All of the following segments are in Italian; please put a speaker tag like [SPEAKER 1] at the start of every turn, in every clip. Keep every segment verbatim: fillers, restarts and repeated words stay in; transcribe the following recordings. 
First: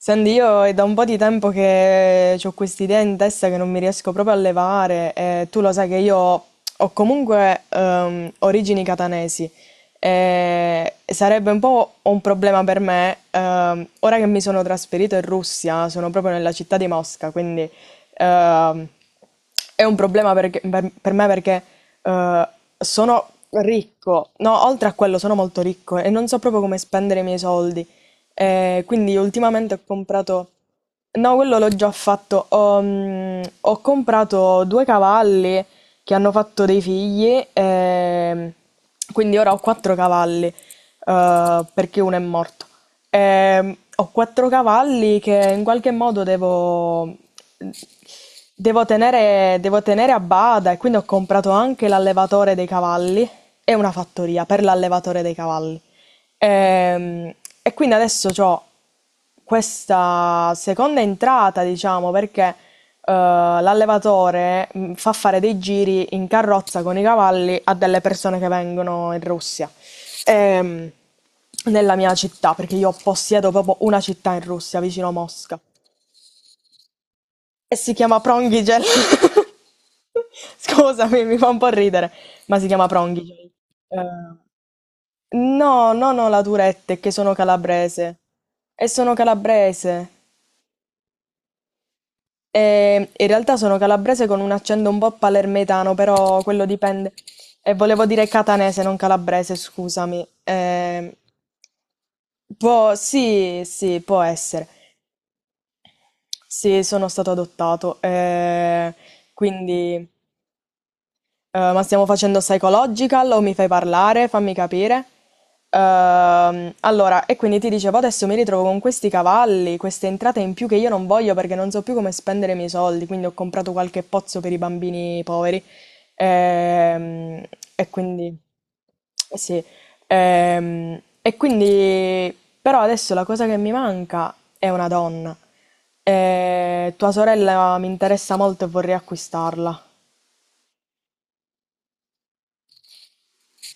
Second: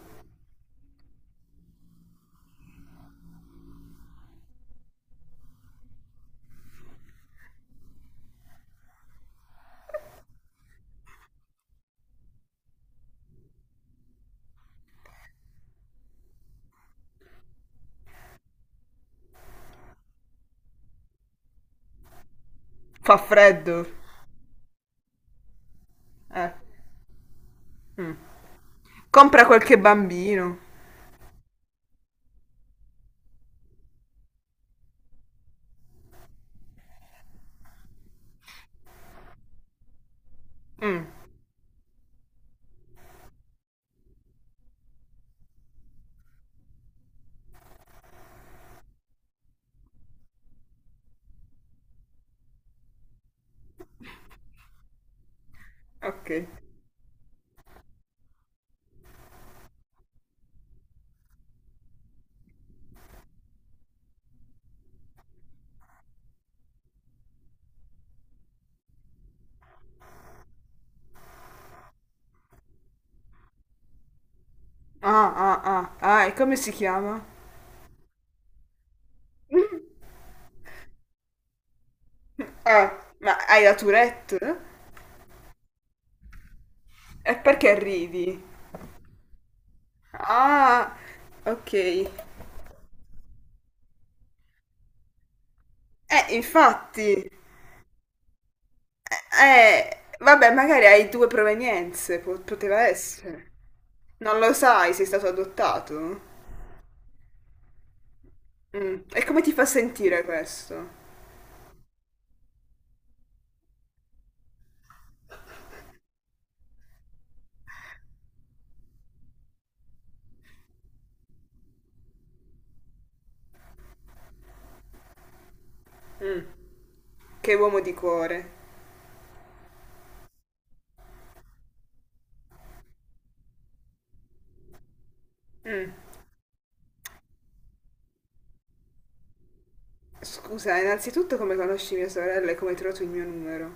[SPEAKER 1] Senti, io è da un po' di tempo che ho quest'idea in testa che non mi riesco proprio a levare e tu lo sai che io ho comunque ehm, origini catanesi e sarebbe un po' un problema per me ehm, ora che mi sono trasferito in Russia, sono proprio nella città di Mosca. Quindi ehm, è un problema perché- per, per me perché eh,
[SPEAKER 2] Fa
[SPEAKER 1] sono
[SPEAKER 2] freddo.
[SPEAKER 1] ricco, no, oltre a quello sono molto ricco e non so
[SPEAKER 2] Eh.
[SPEAKER 1] proprio come spendere i miei soldi. Eh, quindi
[SPEAKER 2] Compra
[SPEAKER 1] ultimamente
[SPEAKER 2] qualche
[SPEAKER 1] ho comprato...
[SPEAKER 2] bambino.
[SPEAKER 1] No, quello l'ho già fatto. Ho, mm, ho comprato due cavalli che hanno fatto dei figli. Ehm, quindi ora ho quattro cavalli,
[SPEAKER 2] Mm,
[SPEAKER 1] eh, perché uno è morto. Ehm, ho quattro cavalli che in qualche modo devo, devo tenere, devo tenere a bada, e quindi ho comprato anche l'allevatore dei cavalli e una fattoria per l'allevatore dei cavalli.
[SPEAKER 2] ok.
[SPEAKER 1] Ehm, e quindi adesso ho questa seconda entrata, diciamo, perché eh, l'allevatore mh, fa fare dei giri in carrozza con i cavalli a delle persone che vengono in Russia. Ehm, Nella mia città, perché io possiedo proprio una città in Russia, vicino a
[SPEAKER 2] Ah,
[SPEAKER 1] Mosca,
[SPEAKER 2] ah, ah. Ah, e come si chiama?
[SPEAKER 1] e si chiama Prongigel. Scusami, mi fa un po' ridere, ma si chiama
[SPEAKER 2] Ah, ma
[SPEAKER 1] Prongigel.
[SPEAKER 2] hai la
[SPEAKER 1] Eh,
[SPEAKER 2] Tourette?
[SPEAKER 1] No, non ho la Tourette, è che sono
[SPEAKER 2] E perché
[SPEAKER 1] calabrese.
[SPEAKER 2] ridi?
[SPEAKER 1] E sono calabrese.
[SPEAKER 2] Ah, ok. Eh,
[SPEAKER 1] E in realtà sono calabrese con un accento un po' palermitano, però quello dipende.
[SPEAKER 2] infatti.
[SPEAKER 1] E volevo dire catanese, non calabrese,
[SPEAKER 2] Eh,
[SPEAKER 1] scusami.
[SPEAKER 2] vabbè, magari hai
[SPEAKER 1] Ehm,
[SPEAKER 2] due provenienze. Po- poteva
[SPEAKER 1] può,
[SPEAKER 2] essere.
[SPEAKER 1] sì, sì, può
[SPEAKER 2] Non lo
[SPEAKER 1] essere.
[SPEAKER 2] sai, sei stato adottato?
[SPEAKER 1] Sì, sono stato adottato. eh,
[SPEAKER 2] Mm. E come ti fa
[SPEAKER 1] quindi
[SPEAKER 2] sentire questo?
[SPEAKER 1] Eh, ma stiamo facendo psychological o mi fai parlare? Fammi capire. Ehm, allora, e quindi ti dicevo, adesso mi ritrovo con questi cavalli, queste entrate in più che io non voglio perché non so più come spendere i miei soldi, quindi ho comprato qualche pozzo per i bambini poveri. Ehm,
[SPEAKER 2] Che uomo
[SPEAKER 1] e
[SPEAKER 2] di
[SPEAKER 1] quindi...
[SPEAKER 2] cuore.
[SPEAKER 1] Sì, ehm, e quindi però adesso la cosa che mi manca è una donna.
[SPEAKER 2] Mm.
[SPEAKER 1] E tua sorella mi interessa molto e vorrei acquistarla.
[SPEAKER 2] Scusa, innanzitutto come conosci mia sorella e come hai trovato il mio numero?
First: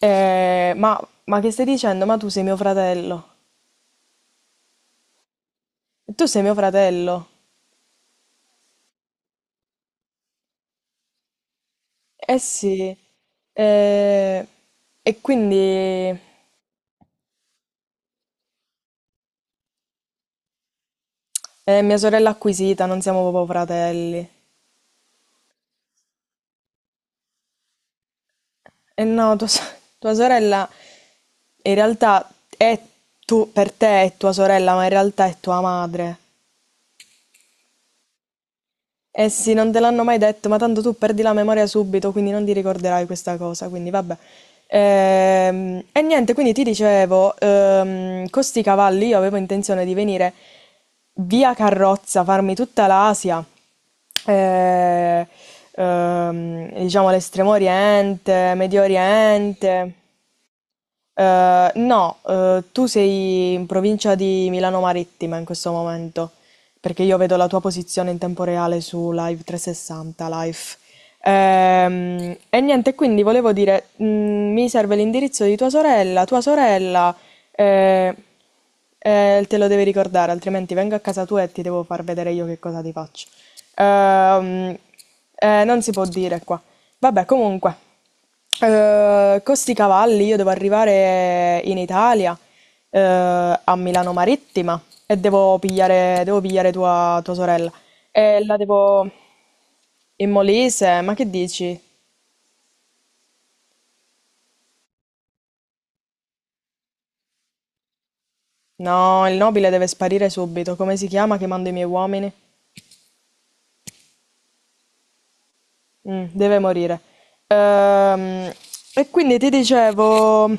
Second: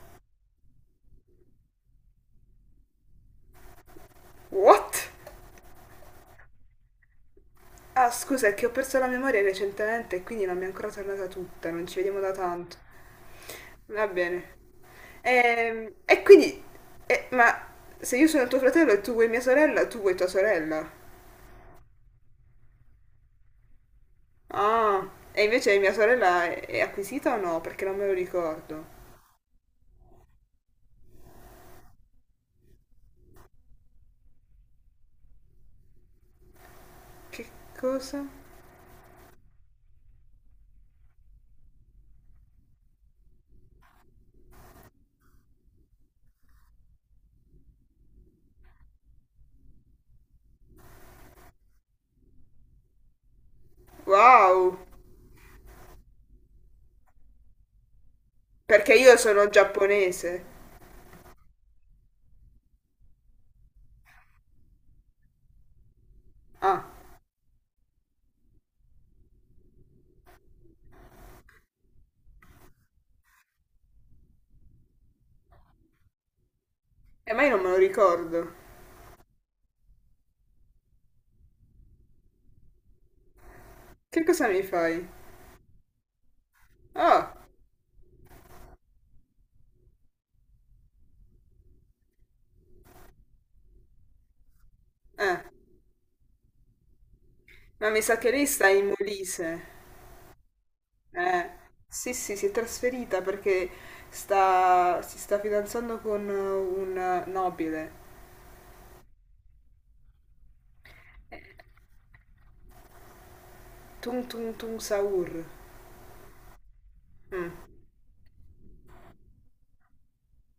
[SPEAKER 1] Eh, ma, ma che stai dicendo? Ma tu sei mio fratello.
[SPEAKER 2] What?
[SPEAKER 1] Tu sei mio fratello.
[SPEAKER 2] Ah, scusa, è che ho perso la memoria recentemente e quindi non mi è ancora tornata tutta, non ci vediamo da
[SPEAKER 1] Eh
[SPEAKER 2] tanto.
[SPEAKER 1] sì.
[SPEAKER 2] Va bene.
[SPEAKER 1] Eh, e
[SPEAKER 2] Ehm,
[SPEAKER 1] quindi
[SPEAKER 2] E, quindi... e- Ma se io sono tuo fratello e tu vuoi mia sorella, tu vuoi tua sorella?
[SPEAKER 1] è mia sorella acquisita, non siamo proprio fratelli.
[SPEAKER 2] Ah, e invece mia sorella è, è acquisita o no? Perché non me lo ricordo.
[SPEAKER 1] E no, tua, so- tua sorella in realtà è tu, per te è tua sorella, ma in realtà è tua madre.
[SPEAKER 2] Che cosa?
[SPEAKER 1] Eh sì, non te l'hanno mai detto, ma tanto tu perdi la memoria subito, quindi non ti ricorderai questa cosa, quindi vabbè. Ehm, e niente, quindi ti dicevo, ehm, con sti cavalli io avevo intenzione di venire via carrozza, farmi tutta l'Asia,
[SPEAKER 2] Wow!
[SPEAKER 1] eh, ehm, diciamo l'Estremo Oriente, Medio
[SPEAKER 2] Perché io sono
[SPEAKER 1] Oriente.
[SPEAKER 2] giapponese.
[SPEAKER 1] Eh, no, eh, tu sei in provincia di Milano Marittima in questo momento,
[SPEAKER 2] Ah,
[SPEAKER 1] perché io vedo la tua posizione in tempo reale su Live trecentosessanta Life. Ehm, e niente, quindi volevo dire, mh, mi serve l'indirizzo di tua sorella, tua sorella,
[SPEAKER 2] e mai non me lo
[SPEAKER 1] eh,
[SPEAKER 2] ricordo.
[SPEAKER 1] eh, Te lo devi ricordare, altrimenti vengo a casa tua e ti devo far vedere io che cosa ti faccio.
[SPEAKER 2] Che cosa mi
[SPEAKER 1] Ehm,
[SPEAKER 2] fai?
[SPEAKER 1] eh, Non si può dire qua. Vabbè,
[SPEAKER 2] Oh,
[SPEAKER 1] comunque. Ehm, costi cavalli, io devo arrivare in Italia, eh, a Milano Marittima, e
[SPEAKER 2] eh,
[SPEAKER 1] devo pigliare, devo pigliare tua, tua sorella.
[SPEAKER 2] ma mi sa che
[SPEAKER 1] E
[SPEAKER 2] lei
[SPEAKER 1] la
[SPEAKER 2] sta in
[SPEAKER 1] devo...
[SPEAKER 2] Molise.
[SPEAKER 1] In Molise, ma che
[SPEAKER 2] Eh,
[SPEAKER 1] dici?
[SPEAKER 2] sì, sì, si è trasferita perché sta, si sta fidanzando con un nobile.
[SPEAKER 1] No, il nobile deve sparire subito. Come si chiama
[SPEAKER 2] Eh,
[SPEAKER 1] che mando i miei uomini?
[SPEAKER 2] Tung Tung Tung Saur.
[SPEAKER 1] Mh, deve morire.
[SPEAKER 2] Mm.
[SPEAKER 1] Ehm, e quindi ti dicevo,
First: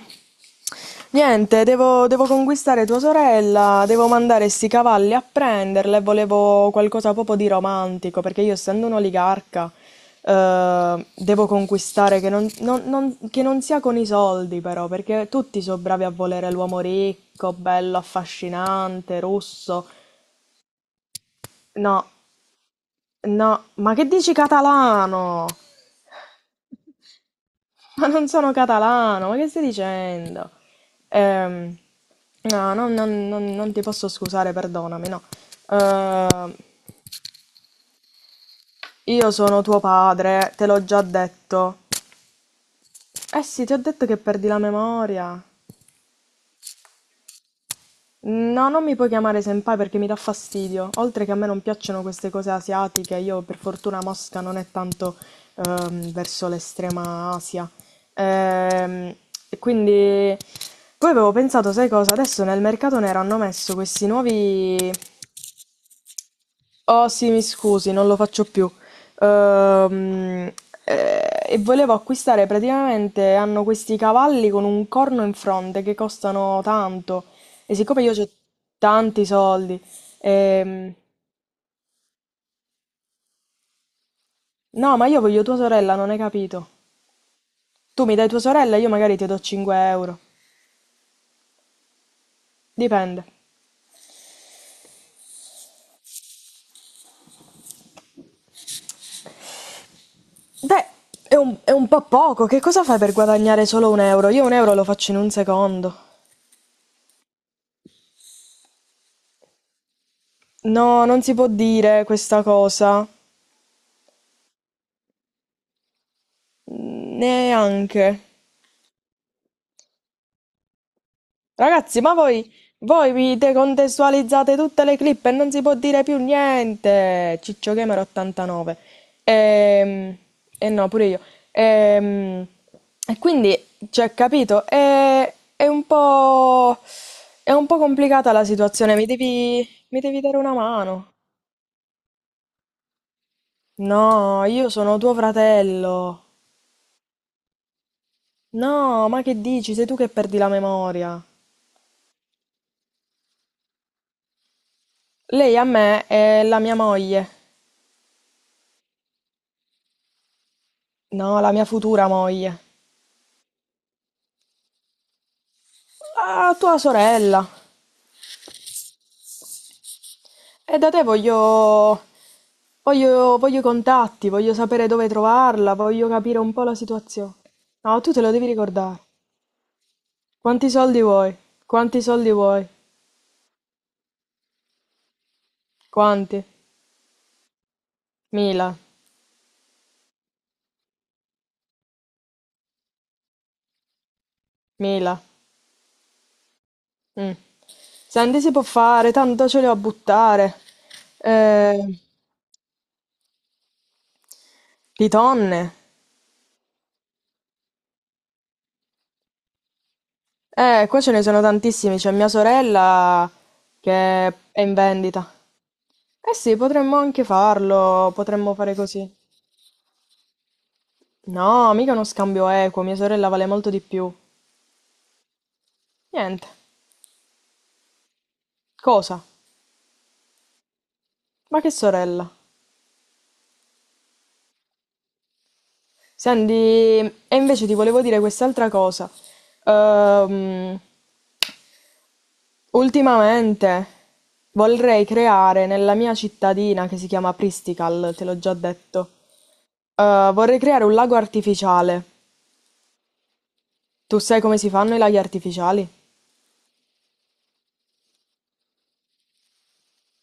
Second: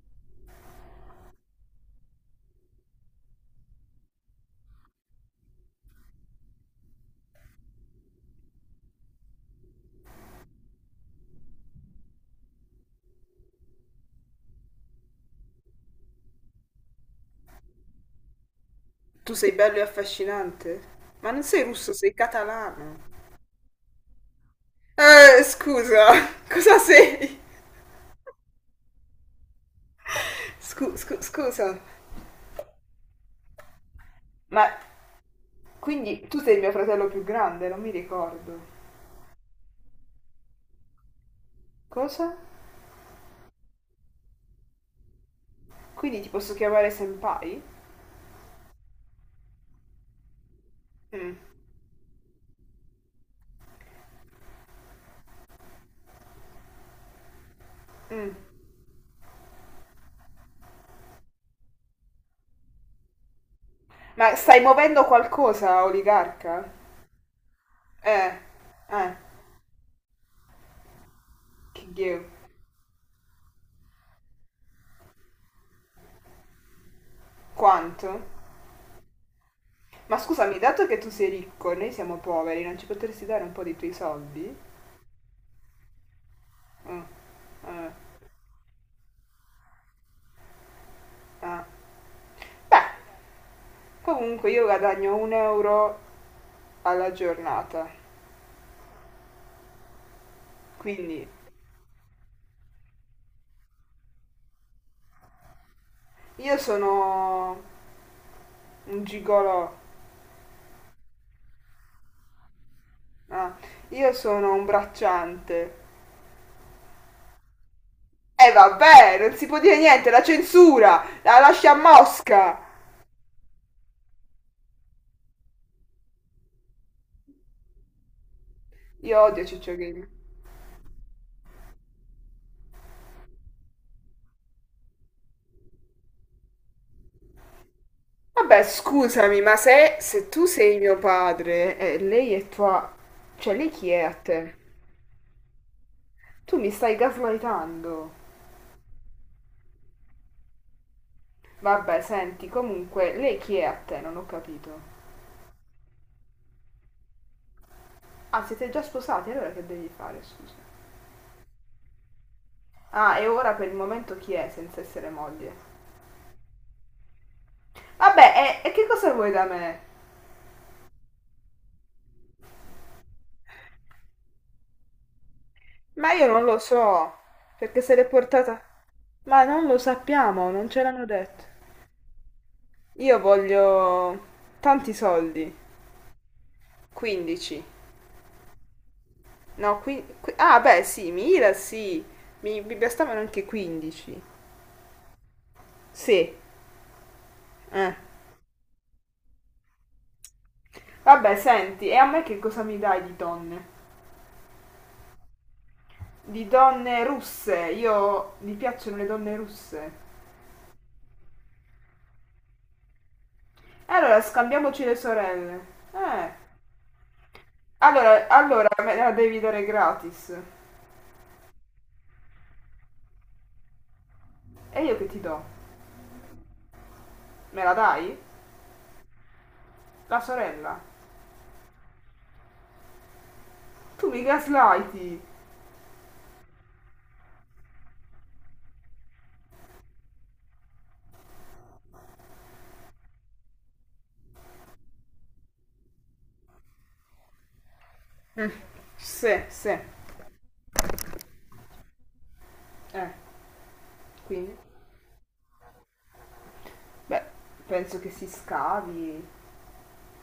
[SPEAKER 1] niente, devo, devo conquistare tua sorella, devo mandare sti cavalli a prenderla, e volevo qualcosa proprio di romantico, perché io, essendo un oligarca, eh, devo conquistare che non, non- non- che non sia con i soldi, però, perché tutti sono bravi a volere l'uomo ricco, bello, affascinante,
[SPEAKER 2] Tu sei bello e
[SPEAKER 1] russo.
[SPEAKER 2] affascinante? Ma non sei russo,
[SPEAKER 1] No,
[SPEAKER 2] sei catalano.
[SPEAKER 1] no, ma che dici
[SPEAKER 2] Eh,
[SPEAKER 1] catalano?
[SPEAKER 2] scusa, cosa sei?
[SPEAKER 1] Ma non sono catalano, ma che stai dicendo?
[SPEAKER 2] Scu- scu-
[SPEAKER 1] Ehm,
[SPEAKER 2] scusa.
[SPEAKER 1] no, non, non- non- non ti posso scusare,
[SPEAKER 2] Ma
[SPEAKER 1] perdonami, no.
[SPEAKER 2] quindi tu
[SPEAKER 1] Ehm,
[SPEAKER 2] sei mio fratello più grande, non mi ricordo.
[SPEAKER 1] io sono tuo padre, te l'ho già detto.
[SPEAKER 2] Cosa?
[SPEAKER 1] Eh sì, ti ho detto che perdi la memoria.
[SPEAKER 2] Quindi ti posso chiamare senpai?
[SPEAKER 1] No, non mi puoi chiamare senpai perché mi dà fastidio. Oltre che
[SPEAKER 2] Mm.
[SPEAKER 1] a me non piacciono queste cose asiatiche, io per fortuna Mosca non è tanto ehm, verso l'estrema Asia.
[SPEAKER 2] Mm.
[SPEAKER 1] Ehm, e quindi poi avevo pensato, sai cosa? Adesso nel mercato nero hanno messo questi
[SPEAKER 2] Ma stai
[SPEAKER 1] nuovi.
[SPEAKER 2] muovendo qualcosa, oligarca?
[SPEAKER 1] Oh sì, mi scusi, non lo
[SPEAKER 2] Eh,
[SPEAKER 1] faccio più.
[SPEAKER 2] eh,
[SPEAKER 1] Ehm, eh, e
[SPEAKER 2] che
[SPEAKER 1] volevo
[SPEAKER 2] ghio.
[SPEAKER 1] acquistare praticamente, hanno questi cavalli con un corno in fronte che costano tanto. E siccome io
[SPEAKER 2] Quanto?
[SPEAKER 1] ho tanti soldi,
[SPEAKER 2] Ma scusami, dato
[SPEAKER 1] ehm,
[SPEAKER 2] che tu sei ricco e noi siamo poveri, non ci potresti dare un po' dei tuoi soldi?
[SPEAKER 1] no, ma io voglio tua sorella, non hai capito.
[SPEAKER 2] Mm, eh,
[SPEAKER 1] Tu mi dai tua sorella, io magari ti do cinque euro.
[SPEAKER 2] ah. Beh,
[SPEAKER 1] Dipende.
[SPEAKER 2] comunque io guadagno un euro alla giornata.
[SPEAKER 1] Beh,
[SPEAKER 2] Quindi,
[SPEAKER 1] è un, è un, po' poco. Che cosa fai per guadagnare solo un euro? Io un euro lo faccio in un secondo.
[SPEAKER 2] io sono un gigolò.
[SPEAKER 1] No, non si può dire questa cosa.
[SPEAKER 2] Ah, io sono un bracciante.
[SPEAKER 1] Neanche.
[SPEAKER 2] E eh, vabbè, non si può dire niente, la censura! La lascia a
[SPEAKER 1] Ragazzi, ma voi,
[SPEAKER 2] Mosca!
[SPEAKER 1] voi vi decontestualizzate tutte le clip e non si può dire più niente. Ciccio Gamer ottantanove.
[SPEAKER 2] Io odio Ciccio Gaming.
[SPEAKER 1] Ehm, E, no, pure io. Ehm, E, quindi, cioè, capito, è, è un po', è un po' complicata la
[SPEAKER 2] Vabbè,
[SPEAKER 1] situazione. Mi
[SPEAKER 2] scusami, ma
[SPEAKER 1] devi,
[SPEAKER 2] se,
[SPEAKER 1] mi devi
[SPEAKER 2] se
[SPEAKER 1] dare
[SPEAKER 2] tu
[SPEAKER 1] una
[SPEAKER 2] sei mio
[SPEAKER 1] mano.
[SPEAKER 2] padre e lei è tua... Cioè, lei chi è a
[SPEAKER 1] No,
[SPEAKER 2] te?
[SPEAKER 1] io sono tuo fratello.
[SPEAKER 2] Tu mi stai gaslightando.
[SPEAKER 1] No, ma che dici? Sei tu che perdi la memoria.
[SPEAKER 2] Vabbè, senti, comunque, lei chi è a te? Non ho capito.
[SPEAKER 1] Lei a me è la mia moglie.
[SPEAKER 2] Ah, siete già sposati, allora che devi fare, scusa?
[SPEAKER 1] No, la mia futura moglie.
[SPEAKER 2] Ah, e ora per il momento chi è senza essere moglie?
[SPEAKER 1] Ah, tua sorella.
[SPEAKER 2] Vabbè, e, e che cosa vuoi da me?
[SPEAKER 1] E da te voglio... Voglio, voglio i contatti, voglio sapere dove trovarla, voglio
[SPEAKER 2] Ma io
[SPEAKER 1] capire
[SPEAKER 2] non
[SPEAKER 1] un
[SPEAKER 2] lo
[SPEAKER 1] po' la
[SPEAKER 2] so,
[SPEAKER 1] situazione.
[SPEAKER 2] perché se
[SPEAKER 1] No,
[SPEAKER 2] l'è
[SPEAKER 1] tu te lo devi
[SPEAKER 2] portata...
[SPEAKER 1] ricordare.
[SPEAKER 2] Ma non lo sappiamo, non
[SPEAKER 1] Quanti
[SPEAKER 2] ce
[SPEAKER 1] soldi
[SPEAKER 2] l'hanno
[SPEAKER 1] vuoi?
[SPEAKER 2] detto.
[SPEAKER 1] Quanti soldi vuoi?
[SPEAKER 2] Io voglio tanti soldi.
[SPEAKER 1] Quanti?
[SPEAKER 2] quindici.
[SPEAKER 1] Mila,
[SPEAKER 2] No, qui, qui- Ah, beh, sì, Mira, sì. Mi, mi bastavano anche quindici.
[SPEAKER 1] mila.
[SPEAKER 2] Sì.
[SPEAKER 1] Mm.
[SPEAKER 2] Eh.
[SPEAKER 1] Senti, si può fare, tanto ce li ho a buttare.
[SPEAKER 2] Vabbè, senti, e
[SPEAKER 1] Eh,
[SPEAKER 2] a me che cosa mi dai di donne?
[SPEAKER 1] di tonne.
[SPEAKER 2] Di donne russe. Io... Mi piacciono le donne russe.
[SPEAKER 1] Eh, qua ce ne sono tantissimi. C'è mia sorella
[SPEAKER 2] E allora,
[SPEAKER 1] che è in
[SPEAKER 2] scambiamoci le
[SPEAKER 1] vendita.
[SPEAKER 2] sorelle. Eh.
[SPEAKER 1] Eh sì, potremmo anche farlo,
[SPEAKER 2] Allora,
[SPEAKER 1] potremmo
[SPEAKER 2] allora
[SPEAKER 1] fare
[SPEAKER 2] me
[SPEAKER 1] così.
[SPEAKER 2] la devi dare gratis.
[SPEAKER 1] No, mica uno scambio equo, mia sorella vale molto di più.
[SPEAKER 2] E io che ti do?
[SPEAKER 1] Niente.
[SPEAKER 2] Me la dai?
[SPEAKER 1] Cosa?
[SPEAKER 2] La sorella.
[SPEAKER 1] Ma che sorella?
[SPEAKER 2] Tu mi gaslighti.
[SPEAKER 1] Senti, e invece ti volevo dire quest'altra cosa. Ehm, Ultimamente vorrei creare nella mia cittadina, che si chiama Pristical, te l'ho già detto.
[SPEAKER 2] Sì, sì.
[SPEAKER 1] Eh, vorrei creare un lago artificiale.
[SPEAKER 2] Eh,
[SPEAKER 1] Tu sai
[SPEAKER 2] quindi?
[SPEAKER 1] come si fanno i laghi artificiali?
[SPEAKER 2] Beh, penso che si scavi.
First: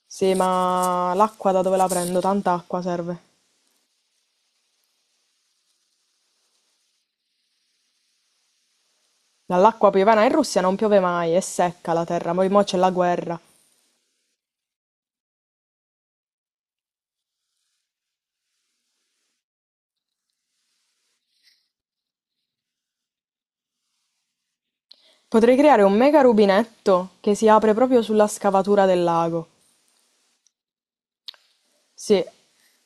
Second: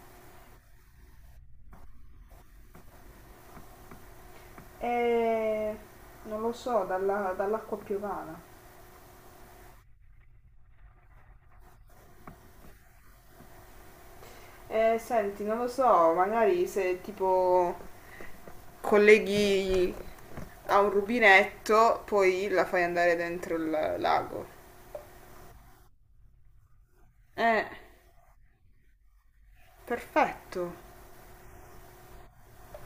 [SPEAKER 1] Sì, ma l'acqua da dove la prendo? Tanta acqua serve.
[SPEAKER 2] Eh, non lo so, dalla- dall'acqua piovana.
[SPEAKER 1] Dall'acqua piovana? In Russia non piove mai, è secca la terra, poi mo c'è la guerra.
[SPEAKER 2] Eh, senti, non lo so, magari se tipo colleghi a un rubinetto, poi la fai andare dentro il lago.
[SPEAKER 1] Potrei creare un mega rubinetto che si
[SPEAKER 2] Eh,
[SPEAKER 1] apre proprio sulla scavatura del lago.
[SPEAKER 2] perfetto.
[SPEAKER 1] Sì.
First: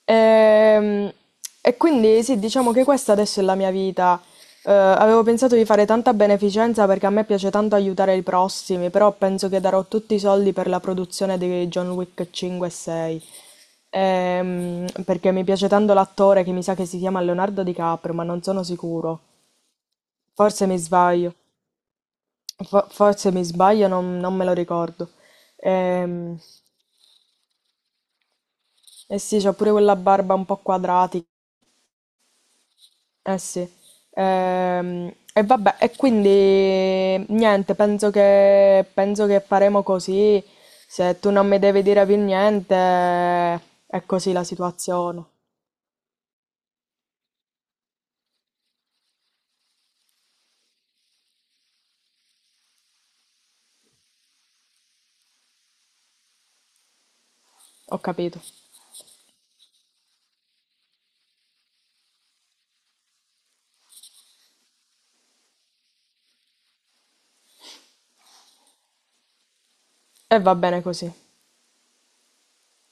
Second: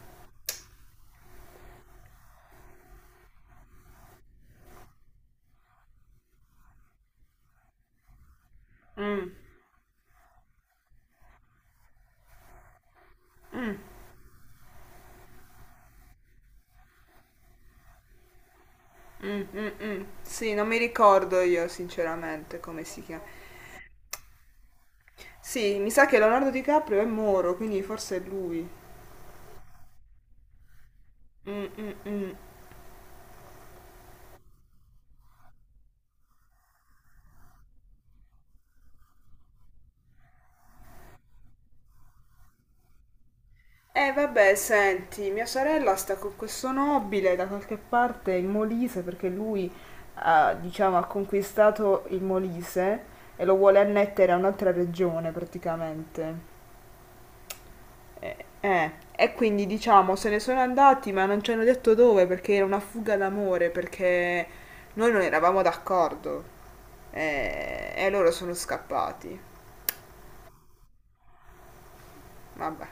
[SPEAKER 1] Ehm, E quindi sì, diciamo che questa adesso è la mia vita. Eh, avevo pensato di fare tanta beneficenza perché a me piace tanto aiutare i prossimi, però
[SPEAKER 2] Mm,
[SPEAKER 1] penso che darò tutti i soldi per la produzione di John Wick cinque e sei. Ehm, perché mi piace tanto l'attore, che mi sa che si chiama Leonardo DiCaprio, ma non sono sicuro.
[SPEAKER 2] mm, mm, mm. Sì, non
[SPEAKER 1] Forse
[SPEAKER 2] mi
[SPEAKER 1] mi sbaglio,
[SPEAKER 2] ricordo io sinceramente come
[SPEAKER 1] fo-
[SPEAKER 2] si chiama.
[SPEAKER 1] forse mi sbaglio, non, non me lo ricordo.
[SPEAKER 2] Sì, mi sa che
[SPEAKER 1] Ehm,
[SPEAKER 2] Leonardo DiCaprio è Moro, quindi forse è lui.
[SPEAKER 1] eh sì, c'ha pure quella barba un po' quadratica.
[SPEAKER 2] Mm, mm, mm.
[SPEAKER 1] Eh sì. Ehm, e vabbè, e quindi niente, penso che, penso che faremo così. Se tu non mi devi dire più niente, è
[SPEAKER 2] Eh
[SPEAKER 1] così la
[SPEAKER 2] vabbè,
[SPEAKER 1] situazione.
[SPEAKER 2] senti, mia sorella sta con questo nobile da qualche parte in Molise perché lui ha, diciamo, ha conquistato il Molise e lo vuole annettere a un'altra regione praticamente.
[SPEAKER 1] Ho capito.
[SPEAKER 2] Eh, eh, E quindi diciamo se ne sono andati ma non ci hanno detto dove perché era una fuga d'amore perché noi non eravamo d'accordo. Eh, e loro sono scappati.
[SPEAKER 1] E va bene così.
[SPEAKER 2] Vabbè.